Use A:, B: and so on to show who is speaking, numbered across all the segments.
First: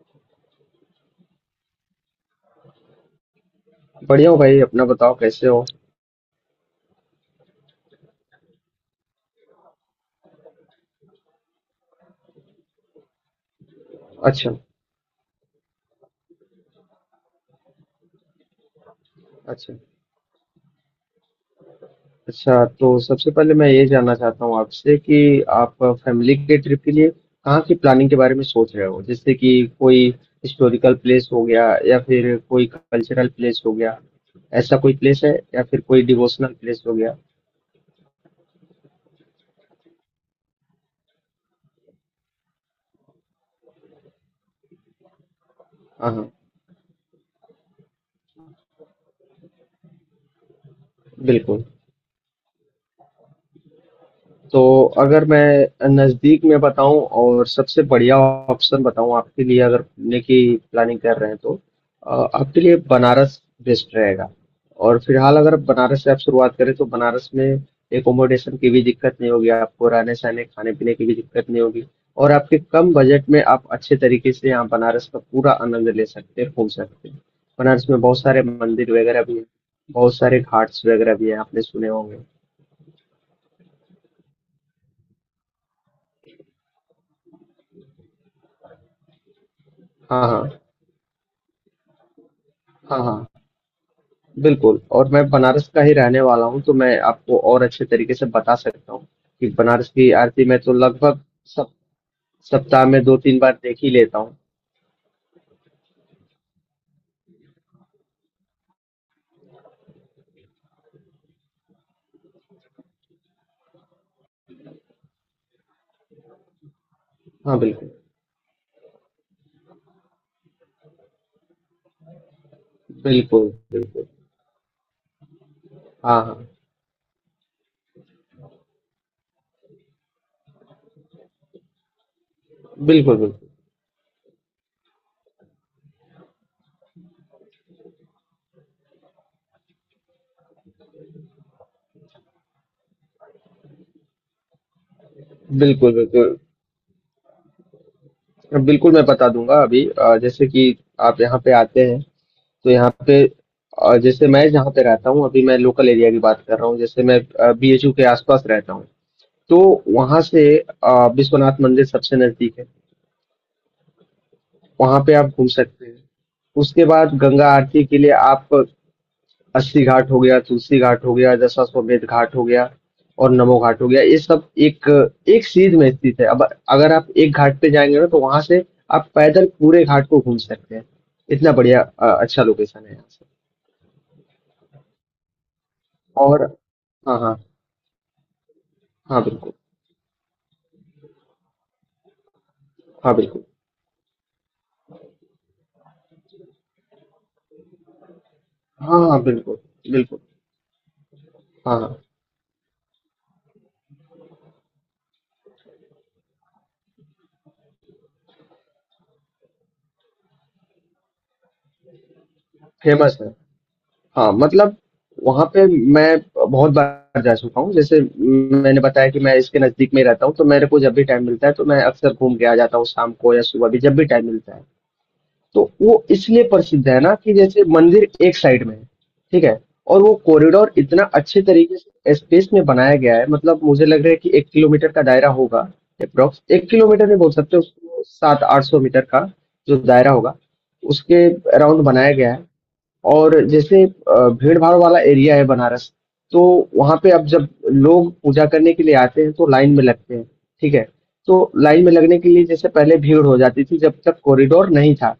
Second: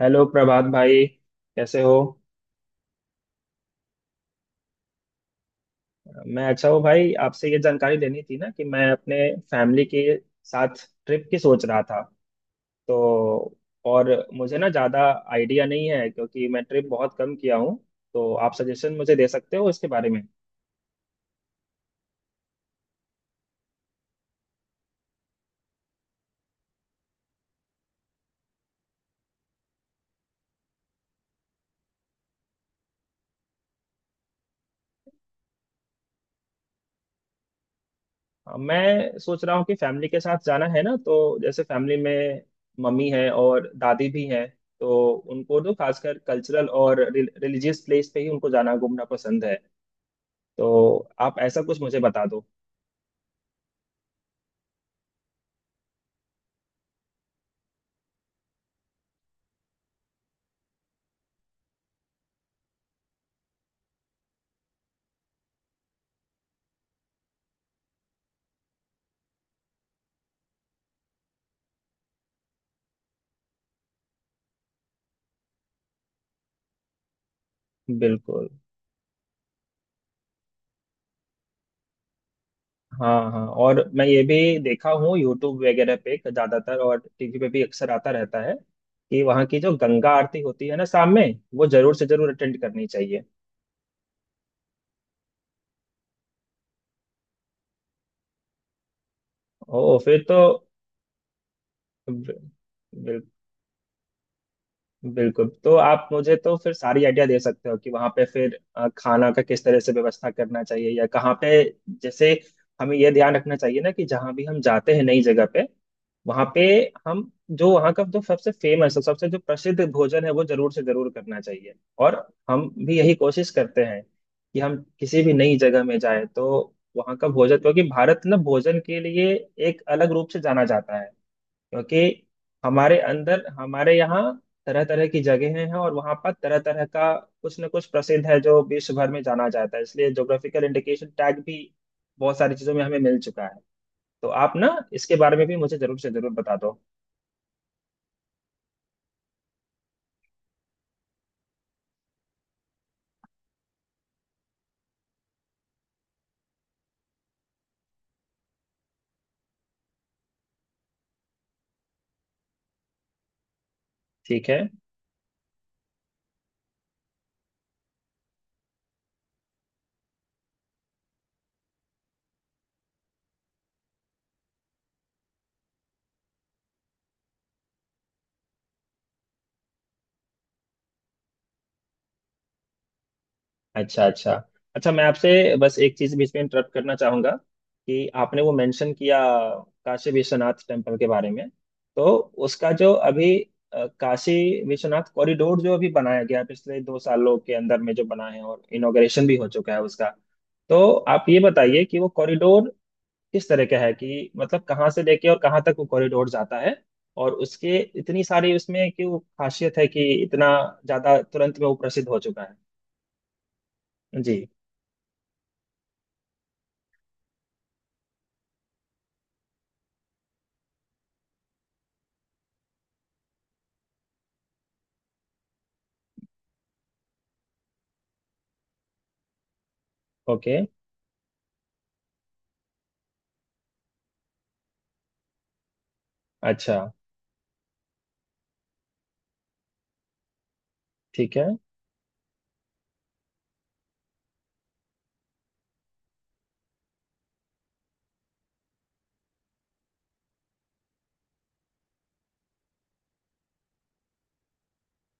A: Hello Prabhat भाई। कैसे हो।
B: बढ़िया हो भाई अपना बताओ कैसे हो।
A: मैं अच्छा हूँ भाई, आपसे ये जानकारी लेनी थी ना कि मैं अपने फैमिली के साथ ट्रिप की सोच रहा था। तो और
B: अच्छा
A: मुझे ना ज़्यादा आइडिया नहीं है क्योंकि मैं ट्रिप बहुत कम किया हूँ। तो आप सजेशन मुझे दे सकते हो
B: अच्छा।
A: इसके बारे में।
B: अच्छा तो सबसे पहले मैं ये जानना चाहता हूँ आपसे कि आप फैमिली के ट्रिप के लिए कहाँ की प्लानिंग के बारे में सोच रहे हो, जैसे कि कोई हिस्टोरिकल प्लेस हो गया या फिर कोई कल्चरल प्लेस हो गया, ऐसा कोई प्लेस है या फिर कोई डिवोशनल प्लेस हो गया।
A: मैं सोच रहा हूँ कि फैमिली के साथ जाना है ना, तो जैसे फैमिली में मम्मी है और दादी भी हैं। तो उनको तो
B: हाँ
A: खासकर
B: हाँ,
A: कल्चरल और रिलीजियस प्लेस पे ही उनको जाना घूमना पसंद है। तो आप ऐसा
B: बिल्कुल।
A: कुछ मुझे बता दो।
B: तो अगर मैं नज़दीक में बताऊं और सबसे बढ़िया ऑप्शन बताऊं आपके लिए, अगर घूमने की प्लानिंग कर रहे हैं, तो आपके लिए बनारस बेस्ट रहेगा। और फिलहाल अगर आप बनारस से आप शुरुआत करें तो बनारस में एकोमोडेशन की भी दिक्कत नहीं होगी आपको, रहने सहने खाने पीने की भी दिक्कत नहीं होगी। और आपके कम बजट में आप अच्छे तरीके से यहाँ बनारस का पूरा आनंद ले सकते हैं, घूम सकते हैं। बनारस में बहुत सारे
A: बिल्कुल।
B: मंदिर वगैरह भी हैं, बहुत सारे घाट्स वगैरह भी हैं, आपने सुने होंगे।
A: हाँ हाँ, और मैं ये भी देखा हूँ यूट्यूब वगैरह पे ज्यादातर, और टीवी पे भी अक्सर आता रहता है कि वहाँ की जो गंगा
B: हाँ
A: आरती
B: हाँ।
A: होती है ना शाम में, वो जरूर से जरूर अटेंड करनी
B: हाँ
A: चाहिए।
B: हाँ, बिल्कुल। और मैं बनारस का ही रहने वाला हूँ, तो मैं आपको और अच्छे तरीके से बता सकता हूँ कि
A: ओ
B: बनारस की
A: फिर तो
B: आरती मैं तो लगभग सब सप्ताह में दो
A: बिल्कुल।
B: तीन बार देख ही लेता हूँ।
A: बिल्कुल तो आप मुझे तो फिर सारी आइडिया दे सकते हो कि वहां पे फिर खाना का किस तरह से व्यवस्था करना चाहिए या कहाँ पे। जैसे, हमें यह ध्यान रखना चाहिए ना कि जहाँ भी हम जाते हैं नई जगह पे, वहां पे हम
B: हाँ
A: जो वहाँ
B: बिल्कुल।
A: का जो सबसे जो प्रसिद्ध भोजन है वो जरूर से जरूर करना चाहिए। और हम भी यही
B: बिल्कुल
A: कोशिश करते हैं
B: बिल्कुल।
A: कि हम किसी भी नई जगह में
B: हाँ
A: जाए तो
B: हाँ।
A: वहाँ का भोजन, क्योंकि भारत ना भोजन के लिए एक अलग रूप से जाना जाता है। क्योंकि हमारे
B: बिल्कुल बिल्कुल।
A: अंदर हमारे यहाँ तरह तरह की जगहें हैं और वहाँ पर तरह तरह का कुछ न कुछ प्रसिद्ध है जो विश्व भर में जाना जाता है, इसलिए ज्योग्राफिकल इंडिकेशन टैग भी बहुत सारी चीजों में हमें मिल चुका है। तो आप ना इसके बारे में भी मुझे
B: बिल्कुल
A: जरूर से जरूर
B: बिल्कुल।
A: बता दो।
B: बिल्कुल मैं बता दूंगा अभी। जैसे कि आप यहाँ पे आते हैं तो यहाँ पे जैसे मैं जहाँ पे रहता हूँ, अभी मैं लोकल एरिया की बात कर रहा हूँ, जैसे मैं बीएचयू के आसपास रहता हूँ, तो वहां से विश्वनाथ मंदिर सबसे नजदीक है,
A: ठीक है।
B: वहाँ पे आप घूम सकते हैं। उसके बाद गंगा आरती के लिए आप अस्सी घाट हो गया, तुलसी घाट हो गया, दशाश्वमेध घाट हो गया और नमो घाट हो गया। ये सब एक एक सीध में स्थित है। अब अगर आप एक घाट पे जाएंगे ना, तो वहां से आप पैदल पूरे घाट को घूम सकते हैं। इतना बढ़िया अच्छा लोकेशन है यहाँ से।
A: अच्छा अच्छा। अच्छा, मैं आपसे बस एक चीज बीच में
B: और
A: इंटरप्ट करना
B: हाँ
A: चाहूंगा
B: हाँ।
A: कि आपने वो मेंशन किया
B: हाँ बिल्कुल।
A: काशी विश्वनाथ टेम्पल के बारे में। तो उसका जो
B: हाँ
A: अभी
B: बिल्कुल।
A: काशी विश्वनाथ कॉरिडोर जो अभी बनाया गया है, पिछले दो सालों के अंदर में जो बना है और
B: हाँ हाँ।
A: इनॉग्रेशन भी हो
B: बिल्कुल
A: चुका है उसका।
B: बिल्कुल।
A: तो आप ये
B: हाँ
A: बताइए
B: हाँ,
A: कि वो कॉरिडोर किस तरह का है, कि मतलब कहाँ से लेके और कहाँ तक वो कॉरिडोर जाता है। और उसके इतनी सारी उसमें क्यों खासियत है कि इतना ज्यादा तुरंत में वो प्रसिद्ध हो चुका है।
B: फेमस है। हाँ
A: जी।
B: मतलब वहां पे मैं बहुत बार जा चुका हूँ। जैसे मैंने बताया कि मैं इसके नजदीक में ही रहता हूँ, तो मेरे को जब भी टाइम मिलता है तो मैं अक्सर घूम के आ जाता हूँ, शाम को या सुबह भी जब भी टाइम मिलता है। तो वो इसलिए प्रसिद्ध है ना कि जैसे मंदिर एक साइड में है, ठीक है? और वो
A: ओके।
B: कॉरिडोर इतना अच्छे तरीके से स्पेस में बनाया गया है, मतलब मुझे लग रहा है कि 1 किलोमीटर का दायरा होगा, अप्रोक्स एक
A: अच्छा।
B: किलोमीटर में बोल सकते हो उसको, 700-800 मीटर का जो दायरा होगा उसके
A: ठीक है।
B: अराउंड बनाया गया है। और जैसे भीड़ भाड़ वाला एरिया है बनारस, तो वहां पे अब जब लोग पूजा करने के लिए आते हैं तो लाइन में लगते हैं, ठीक है? तो लाइन में लगने के लिए जैसे पहले भीड़ हो जाती थी जब तक कॉरिडोर नहीं था,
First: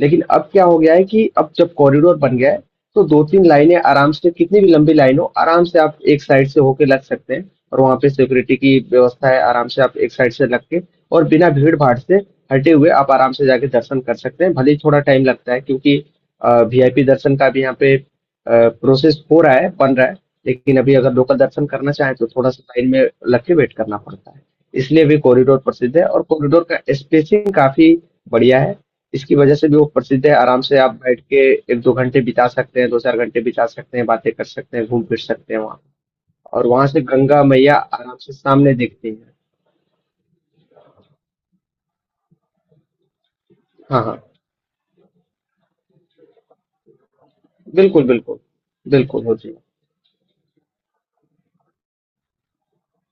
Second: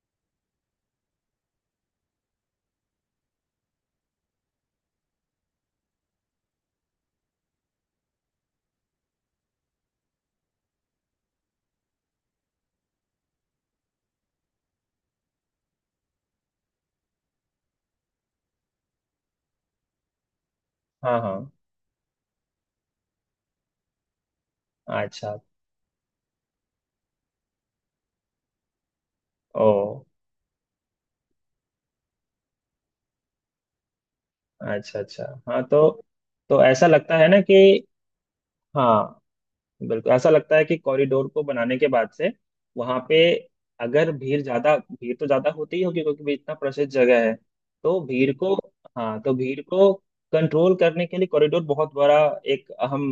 B: लेकिन अब क्या हो गया है कि अब जब कॉरिडोर बन गया है, तो दो तीन लाइनें आराम से, कितनी भी लंबी लाइन हो आराम से आप एक साइड से होके लग सकते हैं, और वहां पे सिक्योरिटी की व्यवस्था है, आराम से आप एक साइड से लग के और बिना भीड़ भाड़ से हटे हुए आप आराम से जाके दर्शन कर सकते हैं। भले ही थोड़ा टाइम लगता है क्योंकि वीआईपी दर्शन का भी यहाँ पे प्रोसेस हो रहा है, बन रहा है, लेकिन अभी अगर
A: हाँ हाँ।
B: लोकल दर्शन करना चाहें तो थोड़ा सा लाइन में लग के वेट करना पड़ता है। इसलिए भी
A: अच्छा।
B: कॉरिडोर प्रसिद्ध है। और कॉरिडोर का स्पेसिंग काफी बढ़िया है, इसकी वजह
A: ओ।
B: से भी वो प्रसिद्ध है। आराम से आप बैठ के 1-2 घंटे बिता सकते हैं, 2-4 घंटे बिता सकते हैं, बातें कर सकते हैं,
A: अच्छा
B: घूम फिर
A: अच्छा।
B: सकते हैं
A: हाँ
B: वहाँ।
A: तो
B: और
A: ऐसा
B: वहां से
A: लगता है ना
B: गंगा
A: कि,
B: मैया आराम से सामने दिखती
A: हाँ
B: है।
A: बिल्कुल ऐसा लगता है कि कॉरिडोर को बनाने के बाद से वहां पे
B: हाँ
A: अगर
B: हाँ।
A: भीड़, ज्यादा भीड़ तो ज्यादा होती ही होगी क्योंकि भी इतना प्रसिद्ध जगह है। तो
B: बिल्कुल
A: भीड़
B: बिल्कुल।
A: को, हाँ
B: बिल्कुल
A: तो
B: हो जी।
A: भीड़ को कंट्रोल करने के लिए कॉरिडोर बहुत बड़ा एक अहम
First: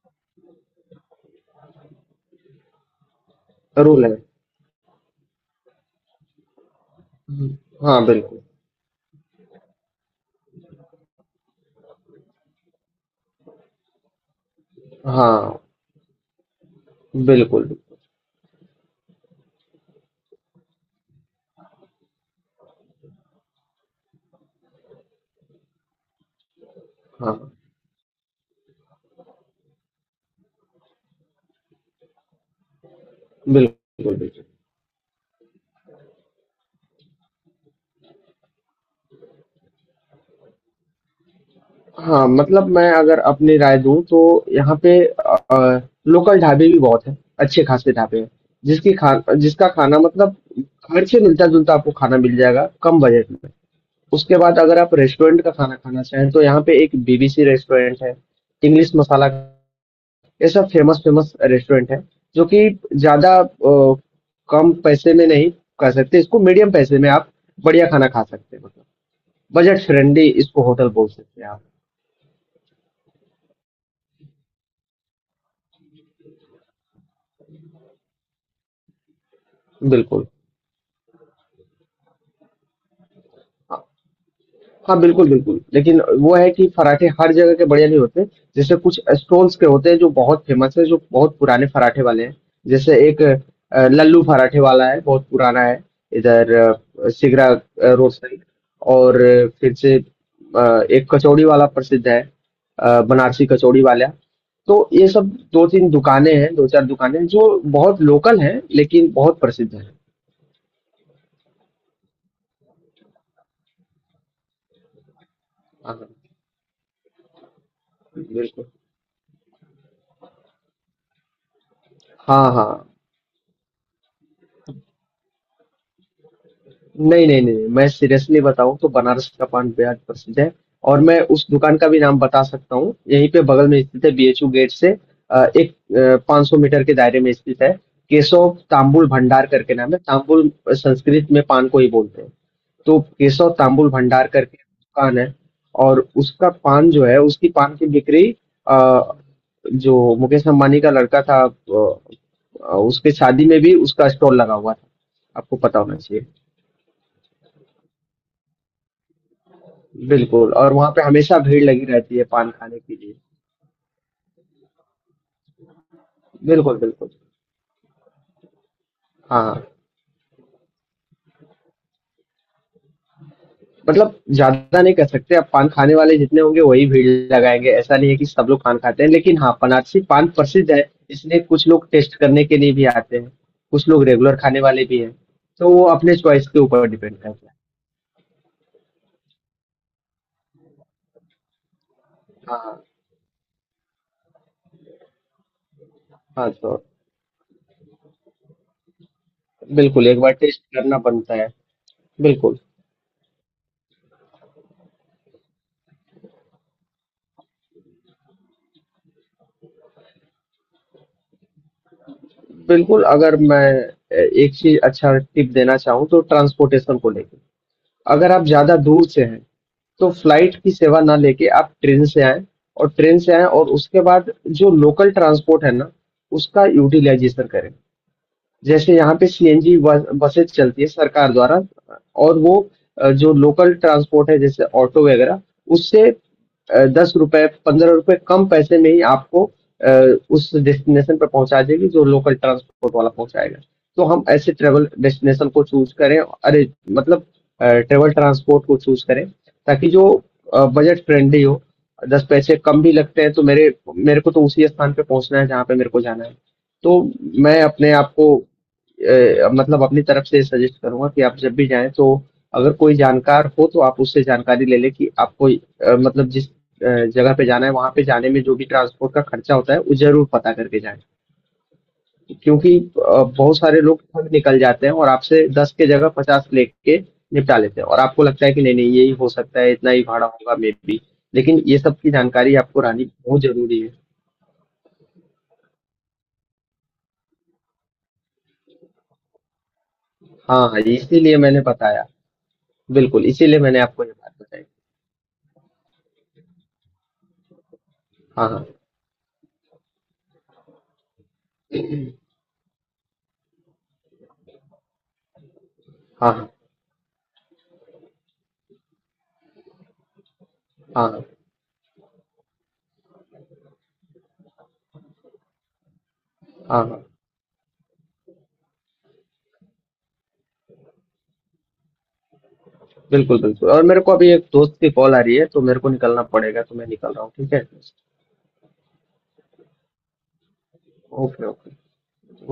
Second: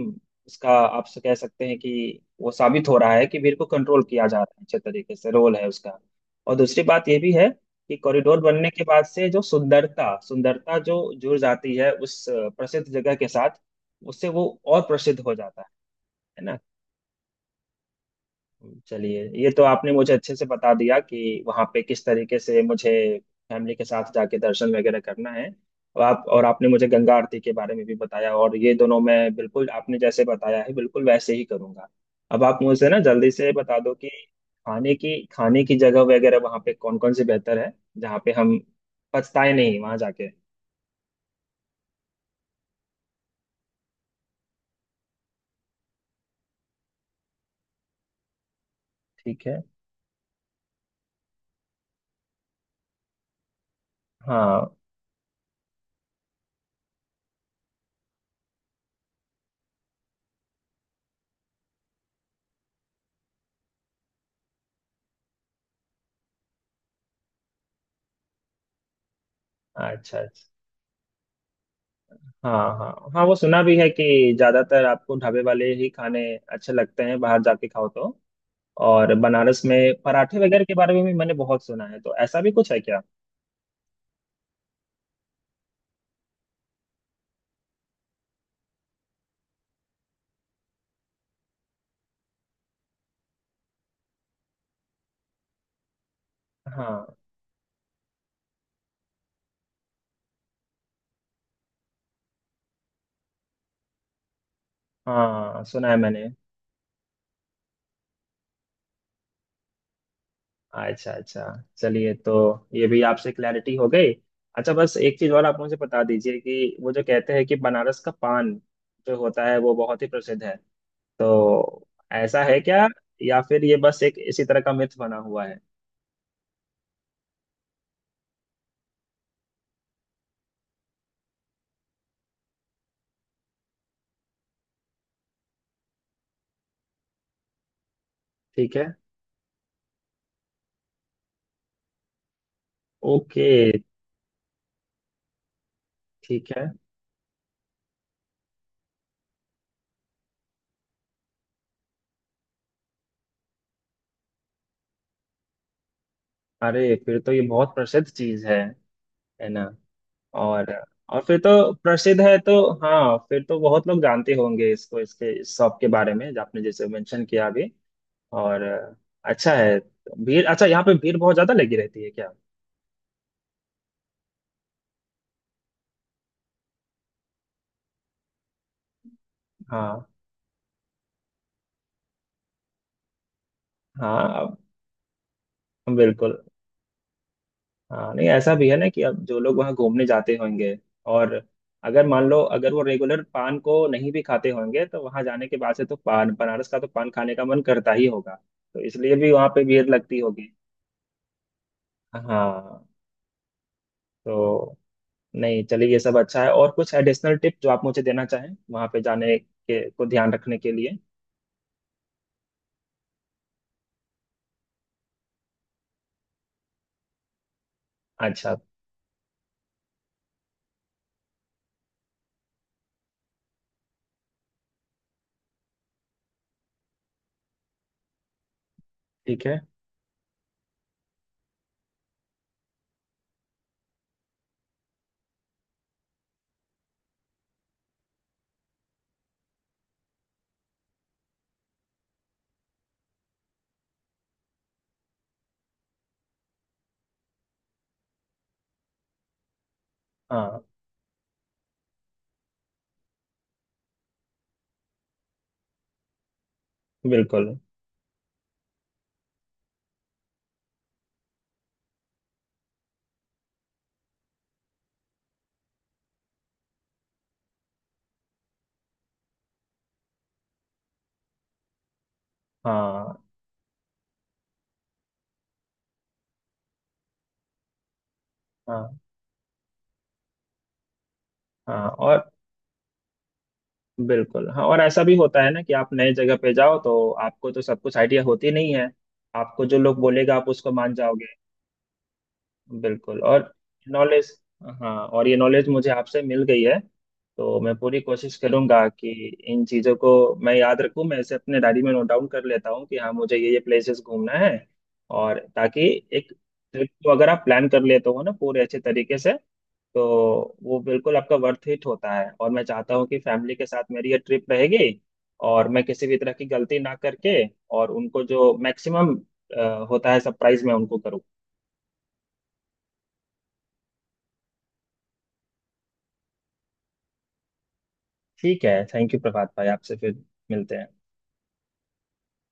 A: इसका आप से कह सकते हैं कि वो साबित हो रहा है कि भीड़ को कंट्रोल
B: रूल है।
A: किया जा रहा है अच्छे तरीके से, रोल है उसका। और दूसरी बात ये भी है कि
B: हाँ
A: कॉरिडोर
B: बिल्कुल।
A: बनने के बाद से जो सुंदरता सुंदरता जो जुड़ जाती है उस प्रसिद्ध जगह के साथ, उससे वो और प्रसिद्ध हो
B: हाँ
A: जाता है ना।
B: बिल्कुल।
A: चलिए, ये तो आपने मुझे अच्छे से बता दिया कि वहाँ पे किस तरीके से मुझे फैमिली के साथ जाके दर्शन वगैरह करना है। और आप, और आपने मुझे गंगा
B: हाँ
A: आरती के बारे में भी बताया, और ये दोनों मैं बिल्कुल आपने जैसे बताया है बिल्कुल वैसे ही करूँगा। अब आप मुझे ना जल्दी से बता दो कि
B: बिल्कुल। बिल्कुल।
A: खाने की जगह वगैरह वहाँ पे कौन कौन सी बेहतर है, जहाँ पे हम पछताए नहीं वहाँ जाके।
B: हाँ मतलब मैं अगर अपनी राय दूं तो यहाँ पे लोकल ढाबे भी बहुत हैं, अच्छे खासे ढाबे हैं, जिसकी खा
A: ठीक है।
B: जिसका खाना मतलब घर से मिलता जुलता आपको खाना मिल जाएगा, कम बजट में। उसके बाद
A: हाँ।
B: अगर आप रेस्टोरेंट का खाना खाना चाहें तो यहाँ पे एक बीबीसी रेस्टोरेंट है, इंग्लिश मसाला, ये सब फेमस फेमस रेस्टोरेंट है, जो कि ज्यादा कम पैसे में नहीं कर सकते इसको, मीडियम पैसे में आप बढ़िया खाना खा सकते हैं, मतलब बजट
A: अच्छा अच्छा।
B: फ्रेंडली इसको होटल बोल सकते हैं आप।
A: हाँ। हाँ हाँ, वो सुना भी है कि ज्यादातर आपको ढाबे वाले ही खाने अच्छे लगते हैं बाहर जाके खाओ तो। और बनारस में
B: बिल्कुल।
A: पराठे वगैरह के बारे में भी मैंने बहुत सुना है, तो ऐसा भी कुछ है क्या।
B: हाँ बिल्कुल बिल्कुल, लेकिन वो है कि पराठे हर जगह के बढ़िया नहीं होते। जैसे कुछ स्टॉल्स के होते हैं जो बहुत फेमस है, जो बहुत पुराने पराठे वाले हैं। जैसे एक लल्लू पराठे वाला है, बहुत पुराना है, इधर
A: हाँ,
B: सिगरा रोड साइड। और फिर से एक कचौड़ी वाला प्रसिद्ध है, बनारसी कचौड़ी वाला। तो ये सब
A: हाँ
B: दो
A: सुना
B: तीन
A: है मैंने।
B: दुकानें हैं, दो चार दुकानें हैं, जो बहुत लोकल हैं लेकिन बहुत प्रसिद्ध हैं।
A: अच्छा अच्छा। चलिए, तो ये भी आपसे क्लैरिटी हो गई। अच्छा, बस एक चीज और आप मुझे
B: हाँ
A: बता
B: हाँ,
A: दीजिए कि वो जो कहते हैं कि बनारस का पान
B: बिल्कुल।
A: जो होता है वो बहुत ही प्रसिद्ध है, तो ऐसा
B: हाँ
A: है
B: हाँ।
A: क्या, या फिर ये बस एक इसी तरह का मिथ बना हुआ है।
B: नहीं नहीं नहीं, मैं सीरियसली बताऊं तो बनारस का पान बेहद प्रसिद्ध है। और मैं उस दुकान का भी नाम बता सकता हूँ, यहीं पे बगल में स्थित है, बीएचयू गेट से एक 500 मीटर के दायरे में स्थित है। केशव
A: ठीक है।
B: तांबुल भंडार करके नाम है। तांबुल संस्कृत में पान को ही बोलते हैं। तो
A: ओके।
B: केशव तांबुल भंडार करके दुकान है। और उसका
A: ठीक है।
B: पान जो है, उसकी पान की बिक्री, अ, जो मुकेश अंबानी का लड़का था, उसके शादी में भी उसका स्टॉल लगा हुआ था, आपको पता होना चाहिए।
A: अरे फिर तो ये बहुत प्रसिद्ध चीज है ना।
B: बिल्कुल। और
A: और
B: वहाँ पे
A: और फिर
B: हमेशा भीड़
A: तो
B: लगी रहती
A: प्रसिद्ध
B: है
A: है
B: पान
A: तो,
B: खाने के लिए।
A: हाँ फिर तो बहुत लोग जानते होंगे इसको, इसके इस शॉप के बारे में जो आपने
B: बिल्कुल
A: जैसे
B: बिल्कुल।
A: मेंशन किया अभी। और
B: हाँ
A: अच्छा है। भीड़, अच्छा यहाँ पे भीड़ बहुत ज्यादा लगी रहती है क्या।
B: मतलब ज्यादा नहीं कह सकते, अब पान खाने वाले जितने होंगे वही भीड़ लगाएंगे, ऐसा नहीं है कि सब लोग पान खाते हैं, लेकिन हाँ, बनारसी
A: हाँ
B: पान प्रसिद्ध है, इसलिए कुछ लोग टेस्ट करने के लिए भी आते हैं, कुछ लोग रेगुलर
A: हाँ।
B: खाने वाले भी हैं, तो वो अपने
A: बिल्कुल।
B: चॉइस के ऊपर डिपेंड करता है।
A: हाँ नहीं, ऐसा भी है ना कि अब जो लोग वहाँ घूमने जाते होंगे और अगर मान लो अगर
B: हाँ
A: वो रेगुलर पान को नहीं भी खाते होंगे, तो वहाँ जाने के बाद से तो पान
B: हाँ
A: बनारस
B: तो
A: का तो पान खाने का मन करता ही होगा। तो इसलिए भी वहाँ पे भीड़
B: बिल्कुल,
A: लगती
B: एक बार
A: होगी।
B: टेस्ट करना बनता है। बिल्कुल
A: हाँ तो, नहीं चलिए, ये सब अच्छा है। और कुछ एडिशनल टिप जो आप मुझे देना चाहें वहाँ पे जाने के को ध्यान रखने के लिए।
B: बिल्कुल। अगर मैं एक चीज अच्छा टिप देना चाहूँ तो ट्रांसपोर्टेशन को लेकर, अगर आप
A: अच्छा।
B: ज़्यादा दूर से हैं, तो फ्लाइट की सेवा ना लेके आप ट्रेन से आएँ। और ट्रेन से आएँ और उसके बाद जो लोकल ट्रांसपोर्ट है ना, उसका यूटिलाइज़ेशन करें। जैसे यहाँ पे
A: ठीक है।
B: सीएनजी बसेस चलती है सरकार द्वारा। और वो जो लोकल ट्रांसपोर्ट है जैसे ऑटो वगैरह, उससे 10 रुपए 15 रुपए कम पैसे में ही आपको अ, उस डेस्टिनेशन पर पहुंचा देगी जो लोकल ट्रांसपोर्ट वाला पहुंचाएगा। तो हम ऐसे ट्रेवल डेस्टिनेशन को चूज करें, अरे मतलब ट्रेवल ट्रांसपोर्ट को चूज करें, ताकि जो
A: हाँ।
B: बजट फ्रेंडली हो। 10 पैसे कम भी लगते हैं तो मेरे मेरे को तो उसी स्थान पे पहुंचना है जहाँ पे मेरे को जाना है। तो
A: बिल्कुल।
B: मैं अपने आप को मतलब अपनी तरफ से सजेस्ट करूंगा कि आप जब भी जाएं तो अगर कोई जानकार हो तो आप उससे जानकारी ले लें कि आपको, मतलब जिस जगह पे जाना है वहां पे जाने में जो भी ट्रांसपोर्ट का खर्चा होता है वो जरूर पता करके जाएं। क्योंकि
A: हाँ
B: बहुत सारे लोग ठग निकल जाते हैं और आपसे 10 के जगह 50 लेके निपटा लेते हैं और आपको लगता है कि नहीं नहीं
A: हाँ
B: यही हो सकता है, इतना ही भाड़ा होगा मे बी। लेकिन ये
A: हाँ।
B: सब की
A: और
B: जानकारी आपको रहनी बहुत जरूरी है।
A: बिल्कुल, हाँ और ऐसा भी होता है ना कि आप नए जगह पे जाओ तो आपको तो सब कुछ आइडिया होती नहीं है। आपको जो लोग बोलेगा आप
B: हाँ
A: उसको
B: हाँ
A: मान जाओगे।
B: इसीलिए मैंने बताया।
A: बिल्कुल
B: बिल्कुल,
A: और
B: इसीलिए मैंने आपको ये
A: नॉलेज,
B: बात बताई।
A: हाँ और ये नॉलेज मुझे आपसे मिल गई है। तो मैं पूरी कोशिश
B: हाँ, हाँ।
A: करूंगा कि इन चीज़ों को मैं याद रखूं। मैं इसे अपने डायरी में नोट डाउन कर लेता हूं कि हाँ मुझे ये प्लेसेस घूमना है। और ताकि एक
B: हाँ, हाँ।
A: ट्रिप को अगर आप प्लान कर लेते हो ना पूरे अच्छे तरीके से, तो वो
B: हाँ,
A: बिल्कुल
B: हाँ।
A: आपका वर्थ इट होता है। और मैं चाहता हूँ कि फैमिली के साथ मेरी ये ट्रिप रहेगी और मैं किसी भी तरह की गलती
B: हाँ,
A: ना
B: हाँ।
A: करके और उनको जो मैक्सिमम होता है सरप्राइज मैं उनको करूँ।
B: बिल्कुल बिल्कुल, और मेरे को अभी एक दोस्त की कॉल आ रही है, तो मेरे को निकलना पड़ेगा, तो मैं निकल रहा हूँ, ठीक है?
A: ठीक है, थैंक यू प्रभात भाई, आपसे फिर मिलते हैं।
B: Okay, okay.